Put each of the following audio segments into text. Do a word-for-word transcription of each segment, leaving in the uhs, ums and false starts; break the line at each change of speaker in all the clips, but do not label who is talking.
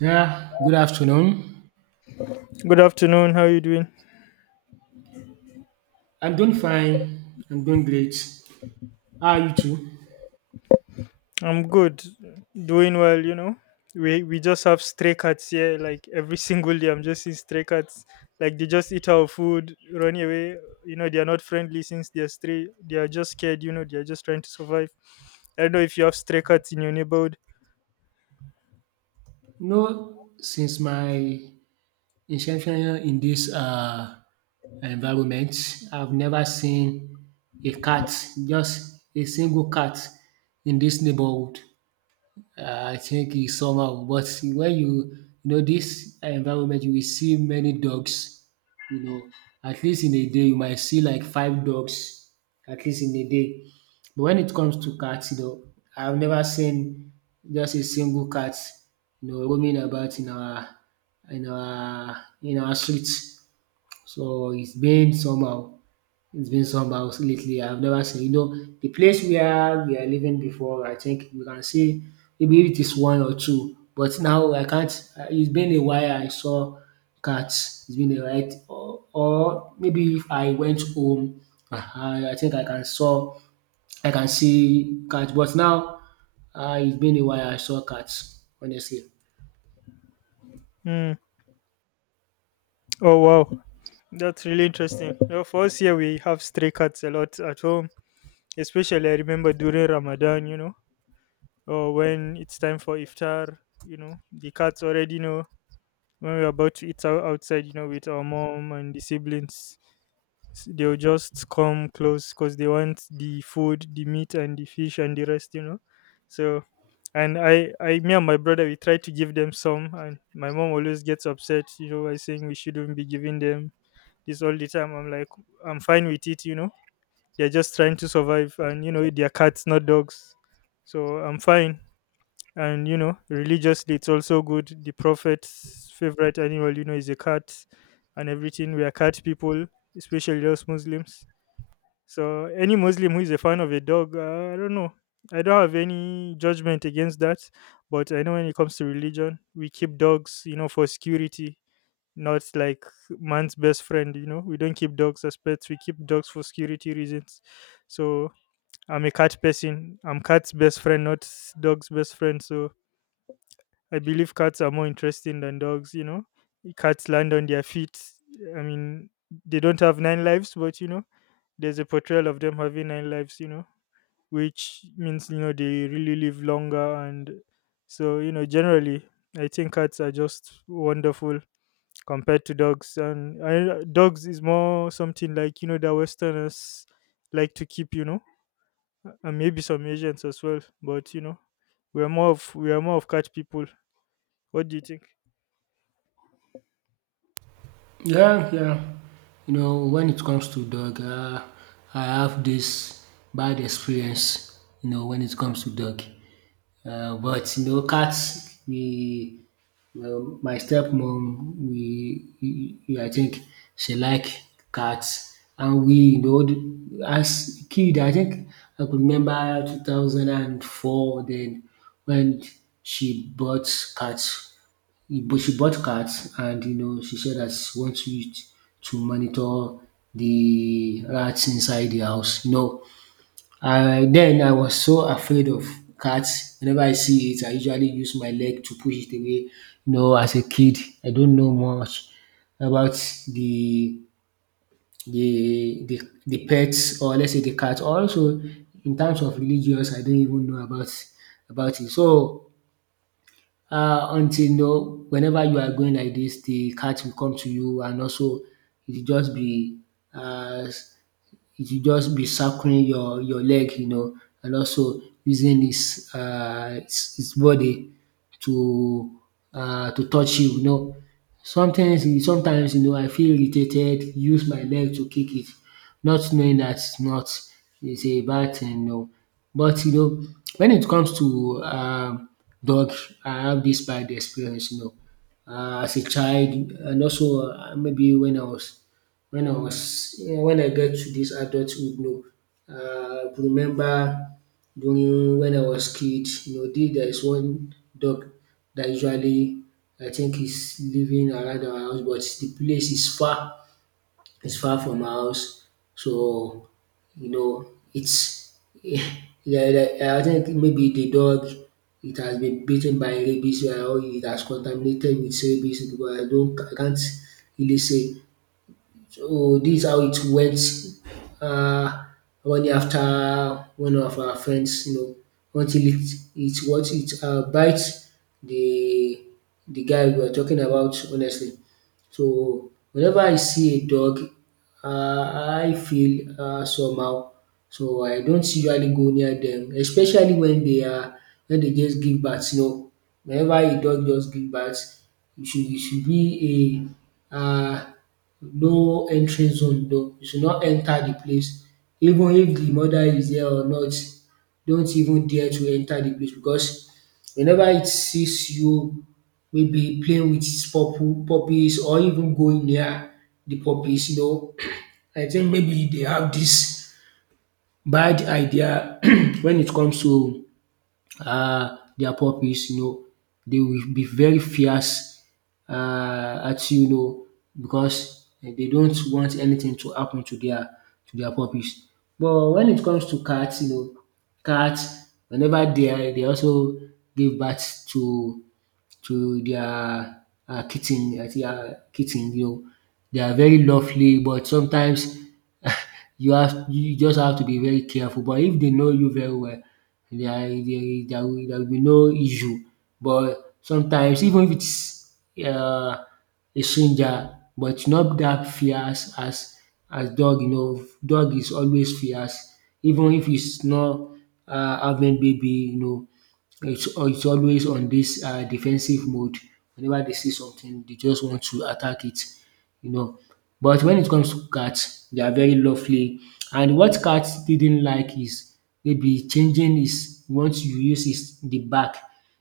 Yeah, good afternoon.
Good afternoon. How you doing?
I'm doing fine. I'm doing great. How are you too?
I'm good. Doing well, you know. We we just have stray cats here like every single day. I'm just seeing stray cats. Like they just eat our food, run away. You know, they are not friendly since they're stray. They are just scared, you know, they are just trying to survive. I don't know if you have stray cats in your neighborhood.
No. Since my inception in this uh, environment, I've never seen a cat, just a single cat in this neighborhood. Uh, I think it's somehow, but when you you know this environment, you will see many dogs. You know, at least in a day, you might see like five dogs, at least in a day. But when it comes to cats, you know, I've never seen just a single cat, you know, roaming about in our in our in our streets. So it's been somehow. It's been somehow lately. I've never seen, you know, the place where we are living before. I think we can see maybe it is one or two, but now I can't. uh, It's been a while I saw cats. It's been a while, or, or maybe if I went home, I, I think I can saw I can see cats. But now uh, it's been a while I saw cats. Honestly.
Hmm. Oh wow. That's really interesting. You know, for us here we have stray cats a lot at home. Especially I remember during Ramadan, you know, or when it's time for iftar, you know, the cats already know when we are about to eat out outside, you know, with our mom and the siblings, s- they'll just come close because they want the food, the meat, and the fish and the rest, you know. So, and I, I, me and my brother, we try to give them some, and my mom always gets upset, you know, by saying we shouldn't be giving them this all the time. I'm like, I'm fine with it, you know. They're just trying to survive, and you know, they're cats, not dogs. So I'm fine, and you know religiously it's also good. The prophet's favorite animal, you know, is a cat, and everything. We are cat people, especially us Muslims. So any Muslim who is a fan of a dog, uh, I don't know, I don't have any judgment against that, but I know when it comes to religion, we keep dogs, you know, for security, not like man's best friend. You know, we don't keep dogs as pets, we keep dogs for security reasons. So I'm a cat person, I'm cat's best friend, not dog's best friend. So I believe cats are more interesting than dogs, you know. Cats land on their feet. I mean, they don't have nine lives, but you know, there's a portrayal of them having nine lives, you know, which means, you know, they really live longer. And so, you know, generally, I think cats are just wonderful compared to dogs. And I, dogs is more something like, you know, that Westerners like to keep, you know, and maybe some Asians as well. But, you know, we are more of, we are more of cat people. What do you think?
Yeah, yeah. You know, when it comes to dog, uh, I have this bad experience, you know, when it comes to dog. Uh, but, you know, cats, we, well, my stepmom, we, we, we- I think she like cats. And we, you know, the- as kid, I think I could remember two thousand four, then when she bought cats he- but she bought cats and you know she said that she wants to use to monitor the rats inside the house. You know, I then I was so afraid of cats. Whenever I see it, I usually use my leg to push it away. You know, as a kid, I don't know much about the the the, the pets or let's say the cat. Also, in terms of religious, I don't even know about about it. So uh, until you know whenever you are going like this the cat will come to you, and also it will just be uh, it will just be circling your your leg, you know, and also using its uh its his body to uh to touch you, you know. Sometimes sometimes, you know, I feel irritated, use my leg to kick it, not knowing that it's not it's a bad thing, no. But you know, when it comes to um dog, I have this bad experience, you know. Um as a child, and also um maybe when I was when I was yeah, when I get to this adulthood, no, uh, I could remember during when I was kid, you know, dis there is one dog that usually I think is living around our house, but the place is far, is far from our house. So you know its yeah, yeah, I think maybe the dog, it has been bitten by rabies, or it has contaminated with rabies, because I don't, I can't really say. So this is how it went, uh, running after one of our friends, you know, until it it what it uh, bites the the guy we are talking about, honestly. So whenever I see a dog, uh, I feel uh, somehow. So I don't usually go near them, especially when they are when they just give birth. You know, whenever a dog just give birth, you should you should be a uh, no entry zone, no, you should not enter the place, even if the mother is there or not, don't even dare to enter the place. Because whenever it sees you maybe playing with its pupple puppies, or even going near the puppies, you know, I think maybe they have dis bad idea when it comes to uh, their puppies, you know, they will be very fierce uh, at you, you know, because they don't want anything to happen to their to their puppies. But when it comes to cats, you know, cats, whenever they are, they also give birth to to their uh, kitten, uh, their kitten, you know, they are very lovely, but sometimes you have you just have to be very careful. But if they know you very well, there there there will there will be no issue. But sometimes, even if its uh a stranger, but not that fierce as as dog, you know. Dog is always fierce, even if its not uh having baby, you know, its its always on this uh defensive mode, whenever they see something they just want to attack it, you know. But when it comes to cats, they are very lovely. And what cats didn't like is maybe changing his, once you use his the back,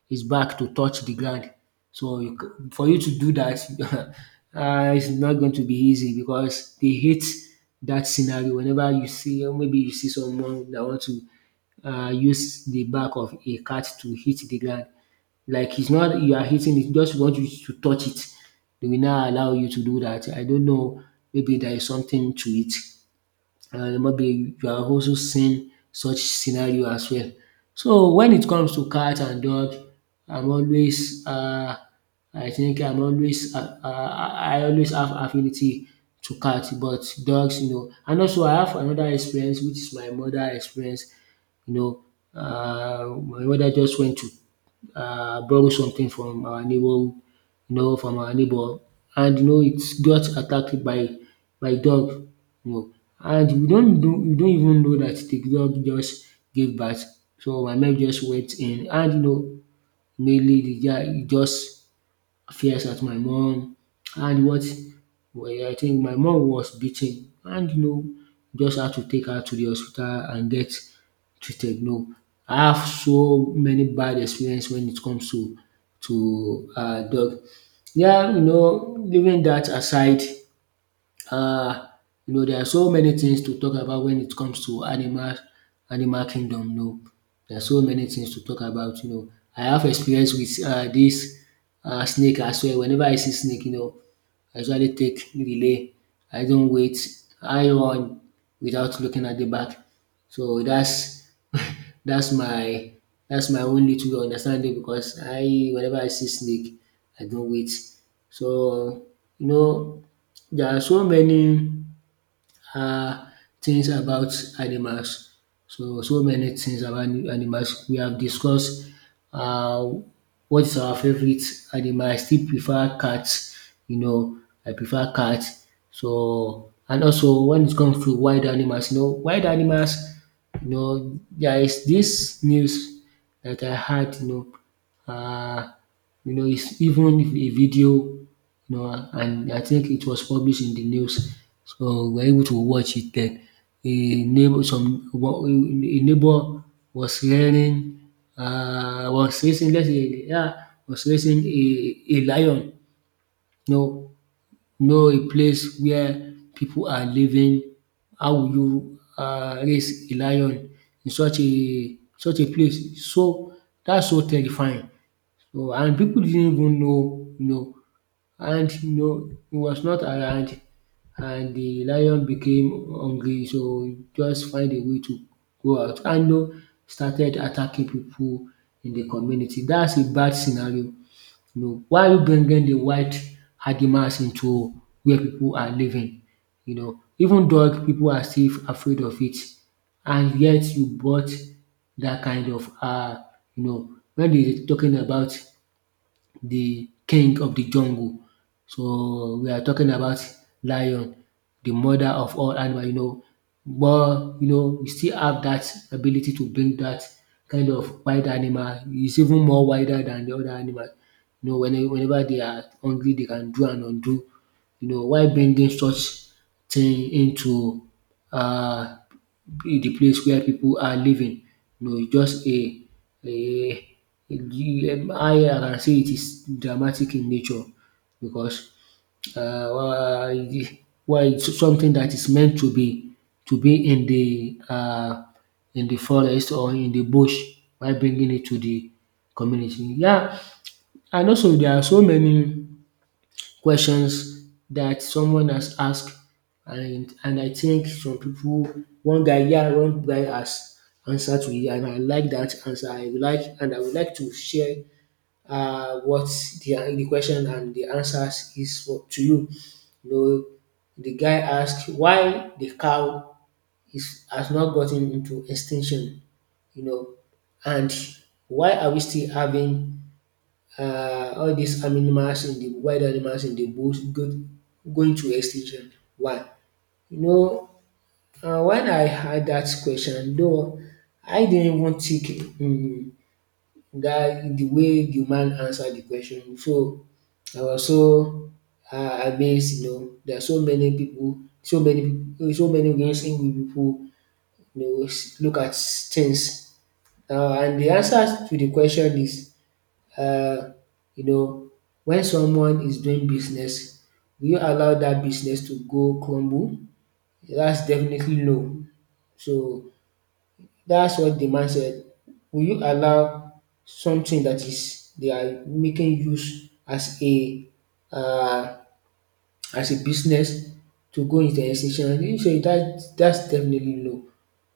his back to touch the ground. So you c- for you to do that, uh, it's not going to be easy, because they hate that scenario. Whenever you see, or maybe you see someone that want to uh, use the back of a cat to hit the ground, like it's not you are hitting it, just want you to touch it. They will not allow you to do that. I don't know, maybe there is something to it. And maybe you have also seen such scenario as well. So when it comes to cat and dog, I'm always um I think I'm always um I always have affinity to cat, but dogs, you know. And also I have another experience, which is my mother experience, you know. Um my mother just went to um borrow something from our neighbour, you know, from our neighbor, and you know it got attacked by by dog, you know. And we don't know we don't even know that the dog just gave birth. So my mate just went in, and you know, mainly the guy just fierce at my mom. And what well, I think my mom was beaten, and you know, just had to take her to the hospital and get treated, you know. I have so many bad experience when it comes to to uh dog. Yeah, you know, leaving that aside, uh, you know, there are so many things to talk about when it comes to animal animal kingdom, you know. There are so many things to talk about, you know. I have experience with uh this uh snake as well. Whenever I see snake, you know, I usually take relay. I don't wait, I run without looking at the back. So that's. That's my that's my own little understanding. Because I whenever I see snake, I don't wait. So you know, there are so many uh, things about animals. So, so many things about ani- animals. We have discussed uh, what is our favorite animal. I still prefer cats. You know, I prefer cats. So, and also when it comes to wild animals, you know, wild animals, you know, there is this news that I had, you know, uh, you know, it's even a video, no, and I think it was published in the news. So we were able to watch it then. A neighbor, some wa- a neighbor was hearing, uh, was raising, let's say, yeah, was raising a, a lion. No, no, a place where people are living. How will you uh, raise a lion in such a such a place? So that's so terrifying. So, and people didn't even know, you know, and you know he was not around, and the lion became hungry, so he just find a way to go out, and you know, started attacking people in the community. That's a bad scenario. You know, why are you bringing the white animals into where people are living? You know, even dog people are still afraid of it, and yet you bought that kind of uh you know, when they talking about the king of the jungle. So we are talking about lion, the mother of all animal, you know, but you know we still have that ability to bring that kind of wild animal. It's even more wider than the other animal. You know, whenever whenever they are hungry, they can do and undo, you know. Why bringing such thing into um be the place where pipu are living? No, it's just a, a how I can say, it is dramatic in nature. Because um it's something that is meant to be to be in the um in the forest or in the bush, while bringing it to the community. Yeah, and also there are so many questions that someone has asked. And and I think some people one guy, yeah, one guy has answered to it, and I like that answer. I would like and I would like to share uh, what the, the question and the answers is for, to you. You know, the guy asked why the cow is has not gotten into extinction, you know, and why are we still having uh, all these animals, in the wild, animals in the bush, go, going to extinction. Why? You know, uh, when I had that question, though, I didn't even think um, that the way the man answered the question. So I was so uh, amazed. You know, there are so many people, so many, so many ways in which people you know s- look at things. Uh, and the answer to the question is uh, you know, when someone is doing business, will you allow that business to go crumble? That's definitely no. So that's what the man said. Will you allow something that is they are making use as a uh, as a business to go into extinction? He said that that's definitely no.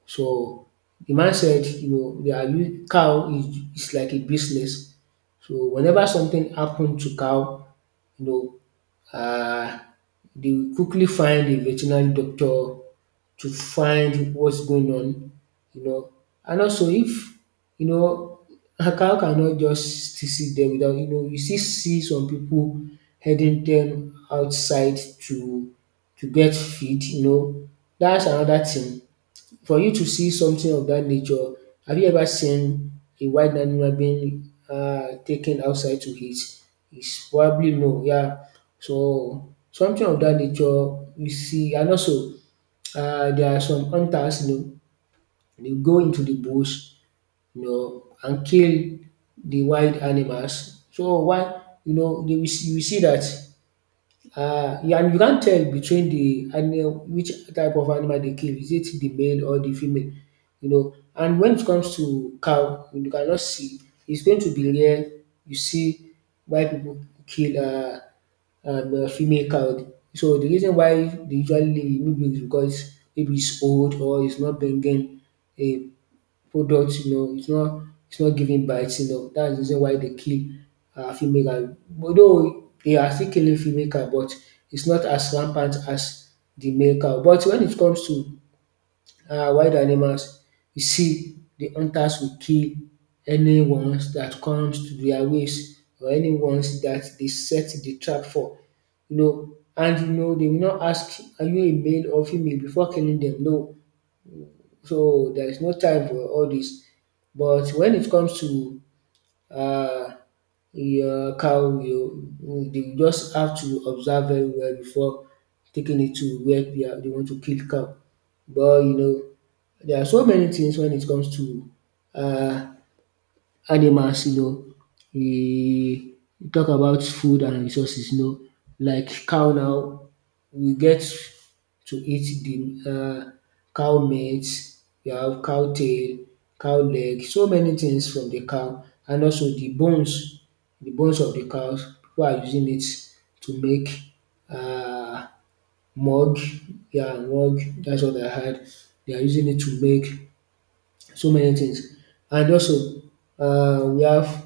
So the man said, you know, they are u- cow is, is like a business. So whenever something happened to cow, you know, uh, they will quickly find a veterinary doctor to find what's going on, you know. And also, if you know, a cow cannot just still sit there without you know, you still see some people heading them outside to to get feed, you know. That's another thing. For you to see something of that nature, have you ever seen a wild animal being uh, taken outside to eat? It's probably no, yeah. So something of that nature you see, and also uh, there are some hunters, you know, they go into the bush, you know, and kill the wild animals. So why, you know, they will see, you will see that uh, yeah, and you can't tell between the animal which type of animal they kill. Is it the male or the female? You know. And when it comes to cow, you cannot see. It's going to be rare. You see why people kill uh, um, a female cow. So the reason why they usually maybe is because maybe it's old or it's not bringing a product, you know, it's not it's not giving biting up. That's the reason why they kill um female, and although they are still killing female cow, but it's not as rampant as the male cow. But when it comes to um wild animals, you see the hunters will kill any ones that comes to their ways or any ones that they set the trap for. You know, and you know they will not ask are you a male or female before killing them. No. So there is no time for all this. But when it comes to uh, your cow, you, you just have to observe very well before taking it to where they, are, they want to kill cow. But you know, there are so many things when it comes to uh, animals, you know, e e talk about food and resources, you know. Like cow now, we get to eat the um cow meat, we have cow tail, cow leg, so many things from the cow, and also the bones, the bones of the cows, people are using it to make um mug, yeah mug, that's what I heard. They are using it to make so many things, and also um we have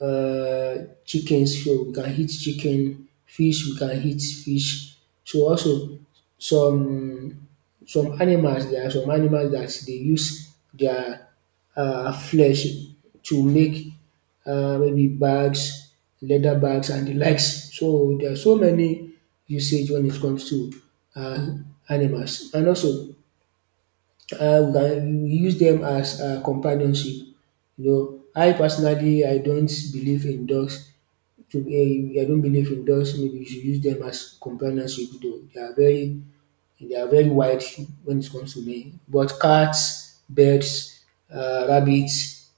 uh, chickens, so we can eat chicken, fish, we can eat fish. So also some some animals, there are some animals that they use their uh flesh to make uh maybe bags, leather bags and the likes. So there are so many usage when it comes to um animals. And also uh, we can we use them as um companionship. You know, I personally I don't believe in dogs to um I don't believe in dogs? Maybe you should use them as companionship though. They are very they are very wide when it comes to me. But cats, birds, uh, rabbits,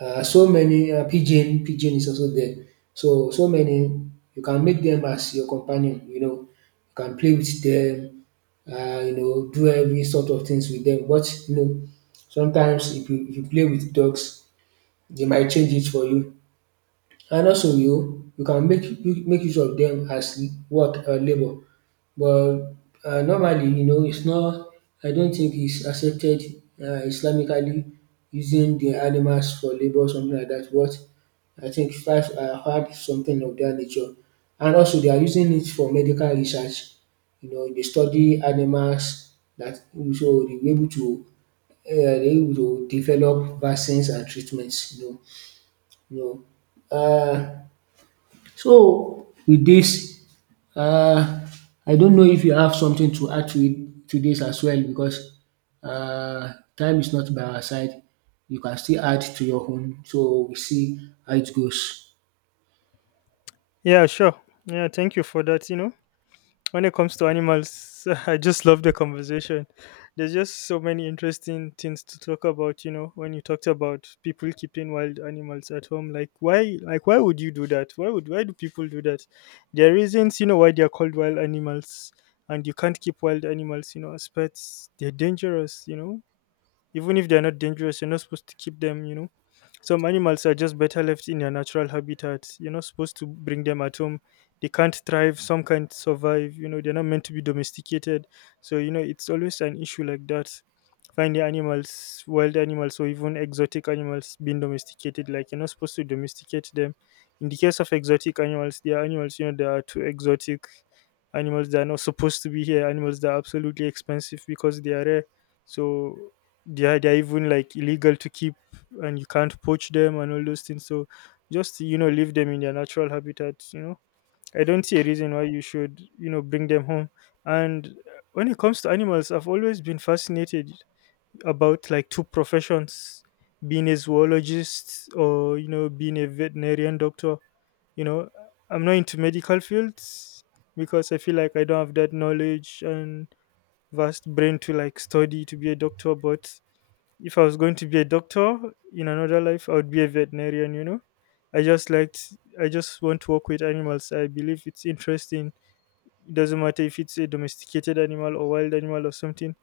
uh, so many uh, pigeon pigeon is also there. So so many you can make them as your companion. You know, you can play with them. Uh, you know do every sort of things with them. But you know sometimes if you, if you play with dogs, they might change it for you. And also you you can make u- make use of them as work or labour, but um normally you know it's not I don't think it's accepted uh, Islamically using the animals for labour or something like that. But I think dat I heard something of that nature. And also they are using it for medical research, you know, they study animals that so they be able to uh, they dey able to develop vaccines and treatments, you know you know uh. So with this um I don't know if you have something to add to it to this as well, because um time is not by our side. You can still add to your own so we see how it goes.
Yeah, sure. Yeah, thank you for that. You know, when it comes to animals, I just love the conversation. There's just so many interesting things to talk about. You know, when you talked about people keeping wild animals at home, like why, like why would you do that? Why would why do people do that? There are reasons, you know, why they are called wild animals, and you can't keep wild animals, you know, as pets. They're dangerous. You know, even if they're not dangerous, you're not supposed to keep them, you know. Some animals are just better left in their natural habitat. You're not supposed to bring them at home. They can't thrive, some can't survive, you know, they're not meant to be domesticated. So, you know, it's always an issue like that. Finding animals, wild animals, or even exotic animals being domesticated, like you're not supposed to domesticate them. In the case of exotic animals, they are animals, you know, they are too exotic animals that are not supposed to be here, animals that are absolutely expensive because they are rare. So yeah, they're even like illegal to keep, and you can't poach them and all those things. So just, you know, leave them in their natural habitat, you know. I don't see a reason why you should, you know, bring them home. And uh, when it comes to animals, I've always been fascinated about like two professions: being a zoologist or, you know, being a veterinarian doctor, you know. I'm not into medical fields because I feel like I don't have that knowledge and vast brain to like study to be a doctor. But if I was going to be a doctor in another life, I would be a veterinarian, you know. I just liked I just want to work with animals. I believe it's interesting. It doesn't matter if it's a domesticated animal or wild animal or something.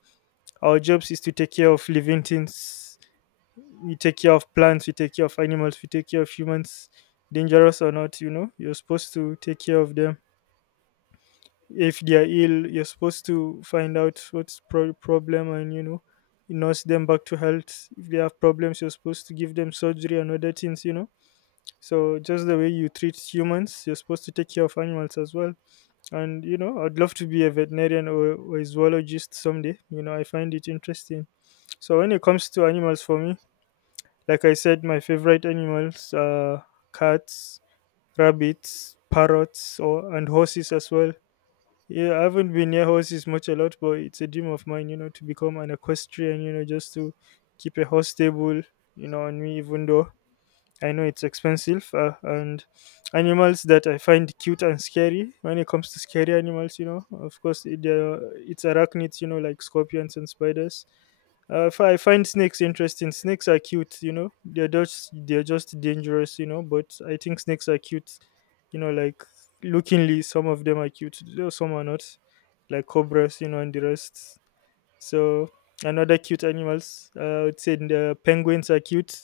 Our jobs is to take care of living things. We take care of plants, we take care of animals, we take care of humans, dangerous or not, you know. You're supposed to take care of them. If they are ill, you're supposed to find out what's pro- problem, and you know, nurse them back to health. If they have problems, you're supposed to give them surgery and other things, you know. So just the way you treat humans, you're supposed to take care of animals as well. And you know, I'd love to be a veterinarian or, or a zoologist someday, you know. I find it interesting. So when it comes to animals, for me, like I said, my favorite animals are cats, rabbits, parrots, or and horses as well. Yeah, I haven't been near horses much a lot, but it's a dream of mine, you know, to become an equestrian, you know, just to keep a horse stable, you know, on me, even though I know it's expensive. Uh, and animals that I find cute and scary. When it comes to scary animals, you know, of course, it, uh, it's arachnids, you know, like scorpions and spiders. Uh, if I find snakes interesting. Snakes are cute, you know. They're just they're just dangerous, you know. But I think snakes are cute, you know. Like lookingly, some of them are cute, though. Some are not, like cobras, you know, and the rest. So another cute animals. Uh, I would say the penguins are cute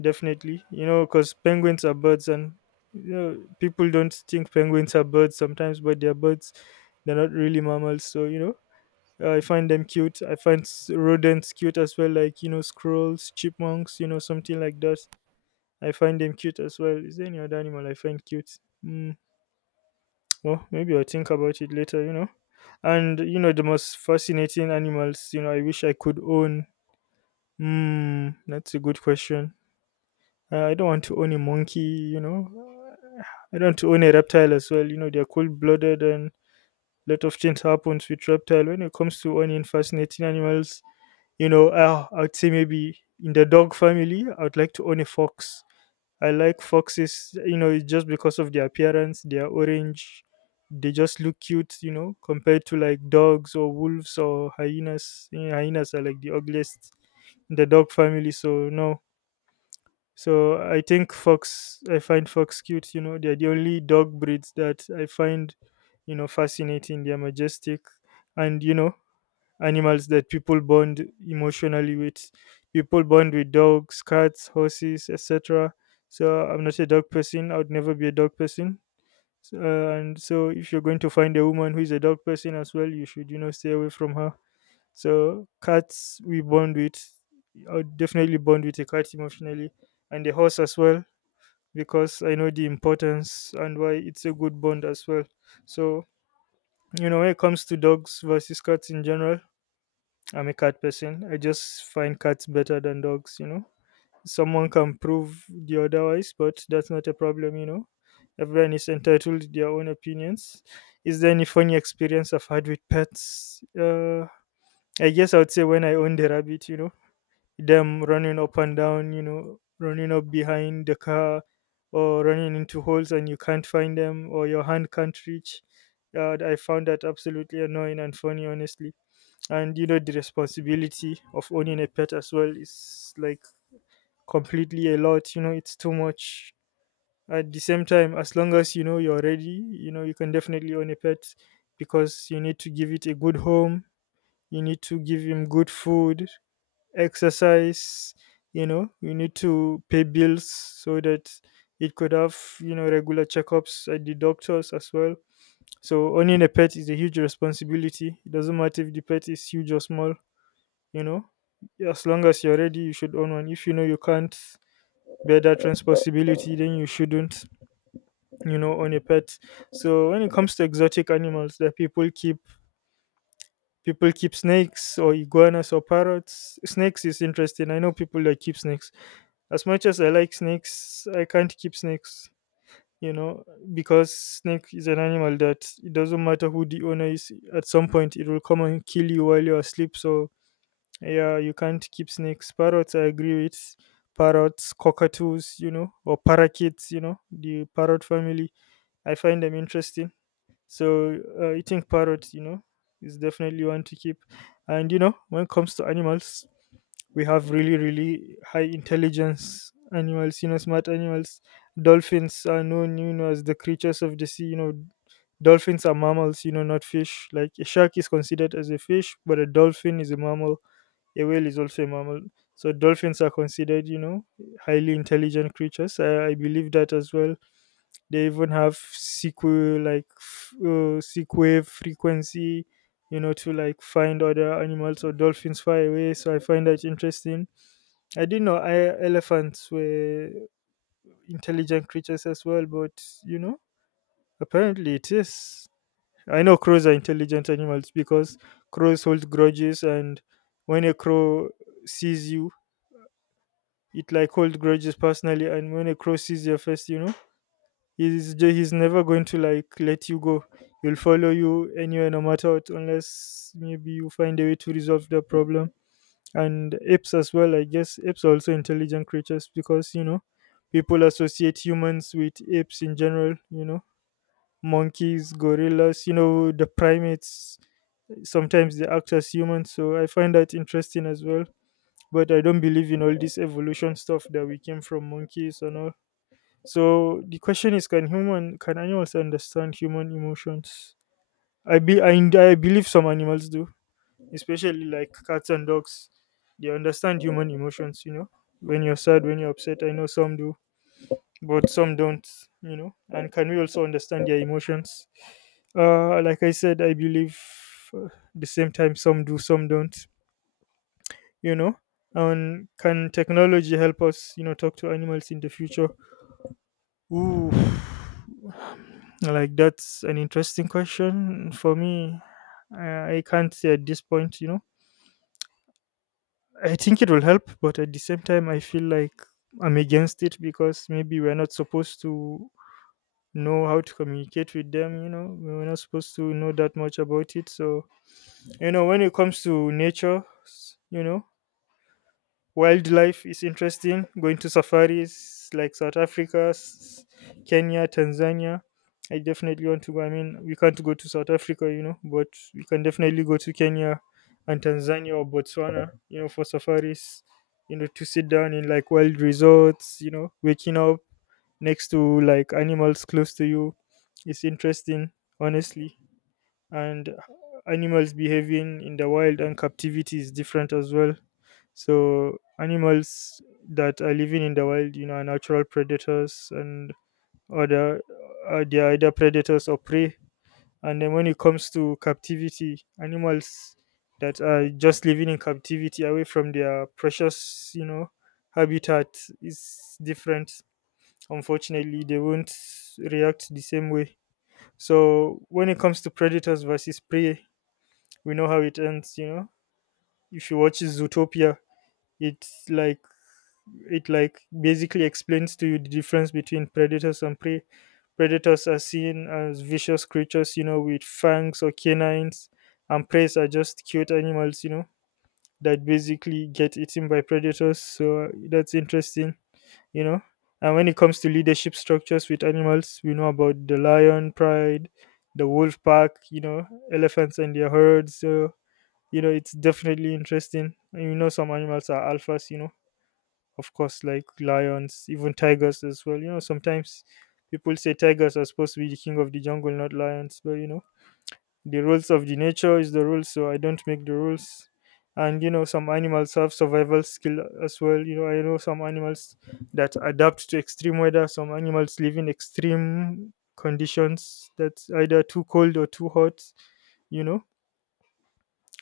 definitely. You know, because penguins are birds, and you know, people don't think penguins are birds sometimes, but they're birds. They're not really mammals, so you know. I find them cute. I find s- rodents cute as well, like you know, squirrels, chipmunks, you know, something like that. I find them cute as well. Is there any other animal I find cute? Mm, well, maybe I'll think about it later. You know, and you know, the most fascinating animals. You know, I wish I could own. Mm, that's a good question. Uh, I don't want to own a monkey, you know. Uh, I don't want to own a reptile as well. You know, they're cold blooded, and a lot of things happens with reptile. When it comes to owning fascinating animals, you know, uh, I'd say maybe in the dog family, I would like to own a fox. I like foxes, you know, it's just because of their appearance. They are orange. They just look cute, you know, compared to like dogs or wolves or hyenas. You know, hyenas are like the ugliest in the dog family. So, no, so I think fox, I find fox cute. You know, they're the only dog breeds that I find, you know, fascinating. They're majestic, and you know, animals that people bond emotionally with. People bond with dogs, cats, horses, et cetera. So I'm not a dog person. I would never be a dog person. So, uh, and so, if you're going to find a woman who is a dog person as well, you should, you know, stay away from her. So cats we bond with. I would definitely bond with a cat emotionally, and a horse as well, because I know the importance and why it's a good bond as well. So you know when it comes to dogs versus cats in general, I'm a cat person. I just find cats better than dogs. You know, someone can prove the otherwise, but that's not a problem. You know, everyone is entitled to their own opinions. Is there any funny experience I've had with pets? Uh, I guess I would say when I owned a rabbit. You know them running up and down, you know, running up behind the car or running into holes and you can't find them or your hand can't reach. Uh, I found that absolutely annoying and funny, honestly. And you know, the responsibility of owning a pet as well is like completely a lot, you know, it's too much. At the same time, as long as you know you're ready, you know, you can definitely own a pet because you need to give it a good home, you need to give him good food, exercise, you know, you need to pay bills so that it could have, you know, regular checkups at the doctors as well. So owning a pet is a huge responsibility. It doesn't matter if the pet is huge or small, you know. As long as you're ready you should own one. If you know you can't bear that responsibility then you shouldn't, you know, own a pet. So when it comes to exotic animals that people keep, people keep snakes or iguanas or parrots. Snakes is interesting. I know people that keep snakes. As much as I like snakes, I can't keep snakes, you know, because snake is an animal that it doesn't matter who the owner is. At some point, it will come and kill you while you're asleep. So yeah, you can't keep snakes. Parrots, I agree with parrots, cockatoos, you know, or parakeets, you know, the parrot family. I find them interesting. So uh, eating parrots, you know, is definitely one to keep. And you know, when it comes to animals, we have really really high intelligence animals, you know, smart animals. Dolphins are known, you know, as the creatures of the sea, you know. Dolphins are mammals, you know, not fish. Like a shark is considered as a fish but a dolphin is a mammal. A whale is also a mammal. So dolphins are considered, you know, highly intelligent creatures. I, I believe that as well. They even have sequel, like f- uh, seek wave frequency, you know, to like find other animals or dolphins far away. So I find that interesting. I didn't know I, elephants were intelligent creatures as well, but you know, apparently it is. I know crows are intelligent animals because crows hold grudges. And when a crow sees you, it like holds grudges personally. And when a crow sees your face, you know, he's ju- he's never going to like let you go. He'll follow you anywhere no matter what, unless maybe you find a way to resolve the problem. And apes as well. I guess apes are also intelligent creatures because, you know, people associate humans with apes in general, you know, monkeys, gorillas, you know, the primates. Sometimes they act as humans, so I find that interesting as well. But I don't believe in all this evolution stuff that we came from monkeys and all. So the question is, can human, can animals understand human emotions? I be, I, I believe some animals do, especially like cats and dogs. They understand human emotions, you know. When you're sad, when you're upset, I know some do, but some don't, you know. And can we also understand their emotions? Uh, like I said, I believe, uh, the same time, some do, some don't, you know. And can technology help us, you know, talk to animals in the future? Ooh, like that's an interesting question for me. I, I can't say at this point, you know. I think it will help, but at the same time, I feel like I'm against it because maybe we're not supposed to know how to communicate with them, you know. We're not supposed to know that much about it. So, you know, when it comes to nature, s- you know, wildlife is interesting. Going to safaris like South Africa, s- Kenya, Tanzania. I definitely want to go. I mean, we can't go to South Africa, you know, but we can definitely go to Kenya and Tanzania or Botswana, you know, for safaris, you know, to sit down in like wild resorts, you know, waking up next to like animals close to you. It's interesting, honestly. And animals behaving in the wild and captivity is different as well. So animals that are living in the wild, you know, are natural predators and other, uh, they are either predators or prey. And then when it comes to captivity, animals that are just living in captivity away from their precious, you know, habitat is different. Unfortunately they won't react the same way. So when it comes to predators versus prey, we know how it ends, you know. If you watch Zootopia, it's like, it like basically explains to you the difference between predators and prey. Predators are seen as vicious creatures, you know, with fangs or canines. And preys are just cute animals, you know, that basically get eaten by predators. So uh, that's interesting, you know. And when it comes to leadership structures with animals, we know about the lion pride, the wolf pack, you know, elephants and their herds. So you know it's definitely interesting. And you know some animals are alphas, you know, of course, like lions, even tigers as well, you know. Sometimes people say tigers are supposed to be the king of the jungle, not lions, but you know, the rules of the nature is the rules, so I don't make the rules. And you know some animals have survival skill as well, you know. I know some animals that adapt to extreme weather. Some animals live in extreme conditions that's either too cold or too hot, you know,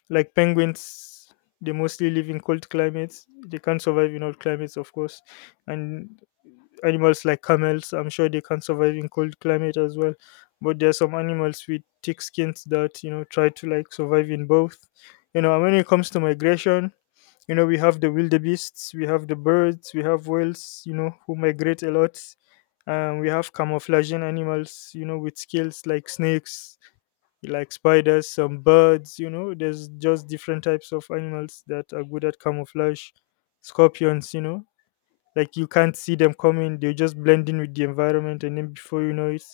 like penguins. They mostly live in cold climates. They can't survive in hot climates, of course. And animals like camels, I'm sure they can survive in cold climate as well. But there are some animals with thick skins that, you know, try to like survive in both. You know, and when it comes to migration, you know, we have the wildebeests, we have the birds, we have whales. You know who migrate a lot. Um, we have camouflaging animals, you know, with skills like snakes, like spiders, some birds, you know. There's just different types of animals that are good at camouflage. Scorpions, you know, like you can't see them coming, they just blend in with the environment, and then before you know it,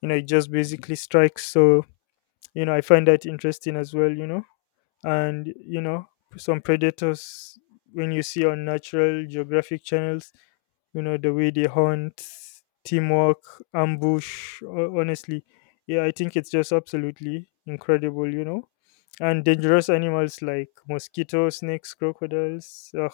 you know, it just basically strikes. So, you know, I find that interesting as well, you know. And you know some predators, when you see on natural geographic channels, you know, the way they hunt, teamwork, ambush, ho- honestly, yeah, I think it's just absolutely incredible, you know. And dangerous animals like mosquitoes, snakes, crocodiles. Ugh.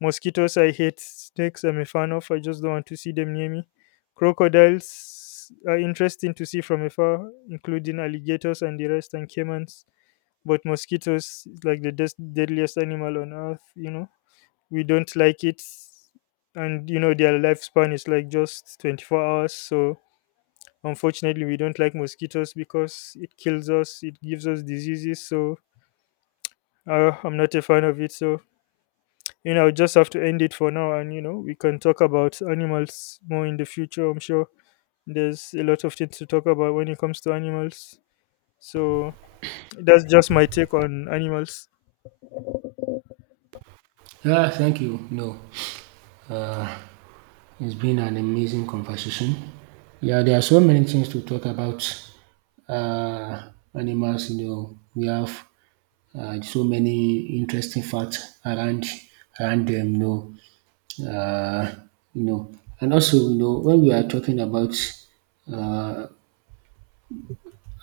Mosquitoes, I hate. Snakes, I'm a fan of, I just don't want to see them near me. Crocodiles are interesting to see from afar, including alligators and the rest and caimans. But mosquitoes is like the des- deadliest animal on earth, you know. We don't like it. And you know their lifespan is like just twenty-four hours, so unfortunately we don't like mosquitoes because it kills us, it gives us diseases. So uh, I'm not a fan of it. So you know, I'll just have to end it for now. And you know, we can talk about animals more in the future, I'm sure. There's a lot of things to talk about when it comes to animals. So that's just my take on animals.
Yeah, thank you. No um it's been an amazing conversation. Yeah, there are so many things to talk about. Uh, animals, you know, we have uh, so many interesting facts around around them. You know, uh, you know, and also you know when we are talking about uh,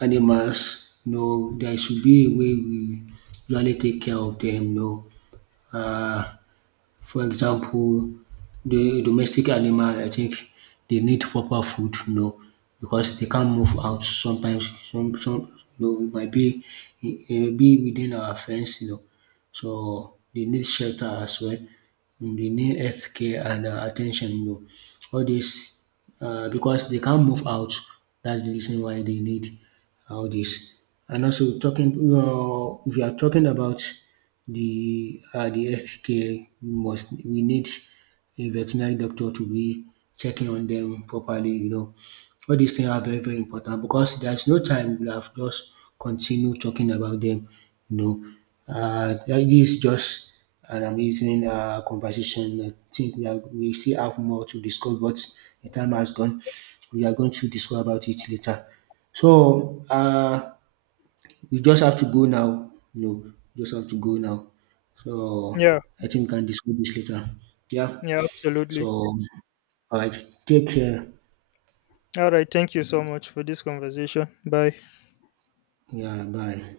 animals, you know, there should be a way we usually take care of them. You know, uh, For example, the domestic animal I think dey need proper food, you know, because dey can't move out sometimes some some you know e might be e might be within our fence, you know, so dey need shelter as well. The need healthcare and uh, attention, you know, all this uh, because they can't move out. That's the reason why they need all this. And also talking, uh, if you are talking about the uh, the healthcare, we must we need a veterinary doctor to be checking on them properly. You know, all these things are very very important, because there's no time we have just continue talking about them. You know, uh, this is just an amazing uh, conversation. I think we, are, we still have more to discuss, but the time has gone. We are going to discuss about it later. So uh, we just have to go now. No, just have to go now.
Yeah,
So I think we can discuss this later. Yeah.
yeah, absolutely.
So all right. Take care.
All right. Thank you so much for this conversation. Bye.
Yeah. Bye.